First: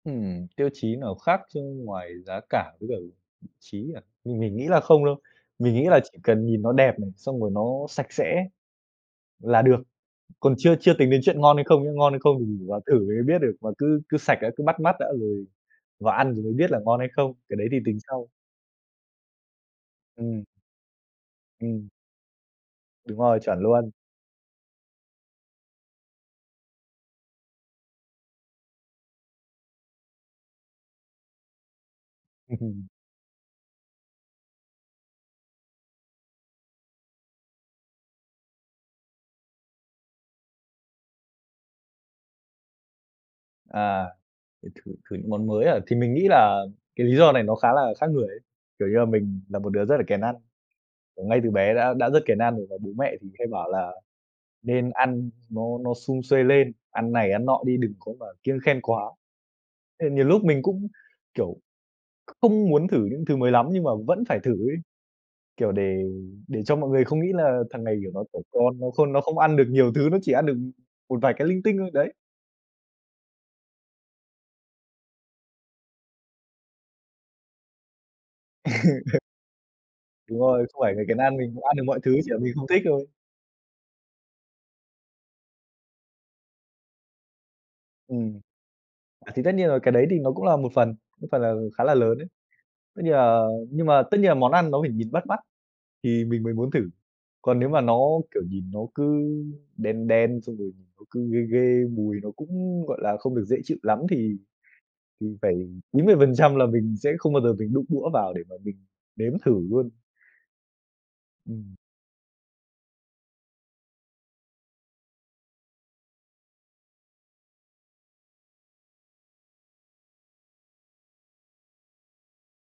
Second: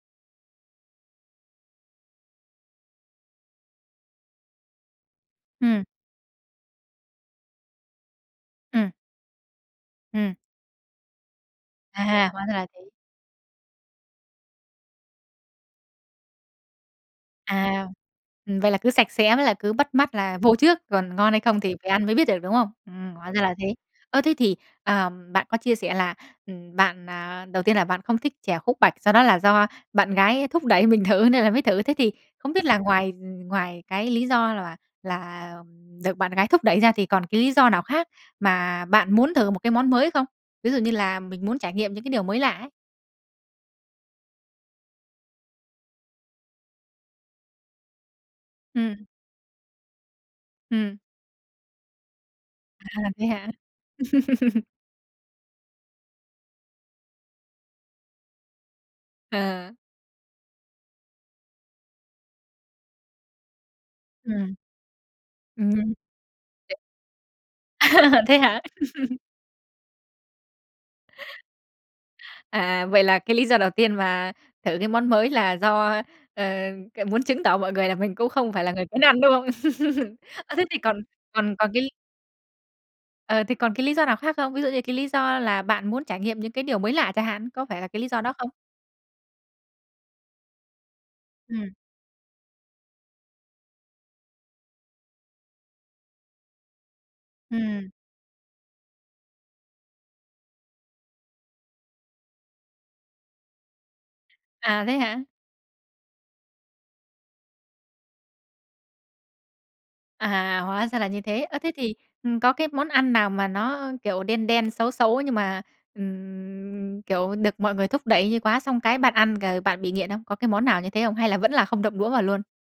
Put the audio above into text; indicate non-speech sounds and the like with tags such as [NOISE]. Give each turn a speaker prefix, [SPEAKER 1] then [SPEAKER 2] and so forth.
[SPEAKER 1] Ừm, tiêu chí nào khác chứ ngoài giá cả với cả vị trí à, mình mình nghĩ là không đâu. Mình
[SPEAKER 2] Ừm.
[SPEAKER 1] nghĩ là chỉ cần nhìn nó đẹp này, xong rồi nó sạch sẽ
[SPEAKER 2] Ừm.
[SPEAKER 1] là được,
[SPEAKER 2] Ừm.
[SPEAKER 1] còn chưa chưa tính đến chuyện ngon hay không nhá.
[SPEAKER 2] À
[SPEAKER 1] Ngon hay
[SPEAKER 2] hà,
[SPEAKER 1] không thì
[SPEAKER 2] hóa ra là
[SPEAKER 1] mình vào
[SPEAKER 2] thế.
[SPEAKER 1] thử mình mới biết được, mà cứ cứ sạch đã, cứ bắt mắt đã rồi vào ăn rồi mới biết là ngon hay không, cái đấy thì
[SPEAKER 2] À.
[SPEAKER 1] tính sau.
[SPEAKER 2] Ừm, vậy là cứ sạch sẽ với là cứ bắt mắt là
[SPEAKER 1] Ừm.
[SPEAKER 2] vô trước, còn ngon hay không thì phải
[SPEAKER 1] Ừm.
[SPEAKER 2] ăn mới biết được, đúng không? Ừm,
[SPEAKER 1] Đúng
[SPEAKER 2] hóa
[SPEAKER 1] rồi,
[SPEAKER 2] ra là
[SPEAKER 1] chuẩn
[SPEAKER 2] thế.
[SPEAKER 1] luôn.
[SPEAKER 2] Ơ, thế thì, à, ờm, bạn có chia sẻ là, ừm, bạn, à, đầu tiên là bạn không thích chè khúc bạch, sau đó là do bạn gái thúc đẩy mình thử nên là mới thử. Thế thì không biết là
[SPEAKER 1] Ừm.
[SPEAKER 2] ngoài, ừm, ngoài cái lý do là bạn là, ừm, được bạn gái thúc đẩy ra, thì còn cái lý do nào khác mà bạn muốn thử một cái món mới không? Ví dụ như là mình muốn trải nghiệm những cái điều mới lạ ấy.
[SPEAKER 1] À, thử thử thử những món mới à? Thì mình nghĩ là cái lý do này nó khá là khác người ấy, kiểu như
[SPEAKER 2] Ừm.
[SPEAKER 1] là, mình là một đứa rất là kén ăn.
[SPEAKER 2] Ừm.
[SPEAKER 1] Kiểu, ngay từ bé đã đã rất kén ăn rồi và
[SPEAKER 2] À,
[SPEAKER 1] bố mẹ
[SPEAKER 2] thế
[SPEAKER 1] thì hay
[SPEAKER 2] hả?
[SPEAKER 1] bảo là
[SPEAKER 2] [LAUGHS]
[SPEAKER 1] nên ăn nó nó sum suê lên, ăn này, ăn nọ đi, đừng có mà kiêng khem quá.
[SPEAKER 2] À.
[SPEAKER 1] Thì nhiều lúc mình cũng, kiểu, kh không muốn thử những thứ mới lắm, nhưng mà vẫn phải thử
[SPEAKER 2] Ừm.
[SPEAKER 1] ấy,
[SPEAKER 2] Ừm
[SPEAKER 1] kiểu,
[SPEAKER 2] hưm.
[SPEAKER 1] để để cho mọi người không nghĩ là thằng
[SPEAKER 2] [UNINTELLIGIBLE]
[SPEAKER 1] này, kiểu, nó
[SPEAKER 2] [LAUGHS] Thế
[SPEAKER 1] trẻ
[SPEAKER 2] hả?
[SPEAKER 1] con nó khôn nó
[SPEAKER 2] [LAUGHS]
[SPEAKER 1] không ăn được nhiều thứ, nó chỉ ăn được một vài cái linh tinh thôi, đấy.
[SPEAKER 2] À, à, vậy là cái lý do đầu tiên mà thử cái món mới là do, ờ, c muốn chứng tỏ mọi người là mình cũng không phải là người kén ăn,
[SPEAKER 1] [LAUGHS]
[SPEAKER 2] đúng không? [LAUGHS]
[SPEAKER 1] Đúng
[SPEAKER 2] Ơ, thế
[SPEAKER 1] rồi,
[SPEAKER 2] thì
[SPEAKER 1] không phải
[SPEAKER 2] còn
[SPEAKER 1] mình kén ăn, mình
[SPEAKER 2] còn
[SPEAKER 1] cũng
[SPEAKER 2] còn
[SPEAKER 1] ăn được
[SPEAKER 2] cái
[SPEAKER 1] mọi thứ, chỉ là mình không thích thôi.
[SPEAKER 2] Ờ, thì còn cái lý do nào khác không? Ví dụ như là cái lý do là bạn muốn trải nghiệm những cái điều mới lạ chẳng hạn, có phải là cái lý do đó
[SPEAKER 1] Ừm.
[SPEAKER 2] không?
[SPEAKER 1] À, thì tất nhiên rồi là cái đấy thì nó cũng là một phần, một phần là
[SPEAKER 2] Ừm.
[SPEAKER 1] khá là lớn ấy. Tất nhiên là nhưng mà tất nhiên là món ăn nó phải nhìn bắt mắt thì mình mới muốn thử. Còn nếu mà
[SPEAKER 2] Ừm.
[SPEAKER 1] nó, kiểu, nhìn nó cứ đen đen, xong rồi nó cứ ghê ghê, mùi nó cũng, gọi là, không được dễ chịu lắm, thì
[SPEAKER 2] À, thế hả?
[SPEAKER 1] thì phải 90% là mình sẽ không bao giờ mình đụng đũa vào để mà mình nếm thử luôn.
[SPEAKER 2] À, hóa ra là như thế. Ơ, thế
[SPEAKER 1] Ừm.
[SPEAKER 2] thì, ừm, có cái món ăn nào mà nó, kiểu, đen đen, xấu xấu nhưng mà, ừm, kiểu, được mọi người thúc đẩy như quá, xong cái bạn ăn g bạn bị nghiện không? Có cái món nào như thế không? Hay là vẫn là không động đũa vào luôn?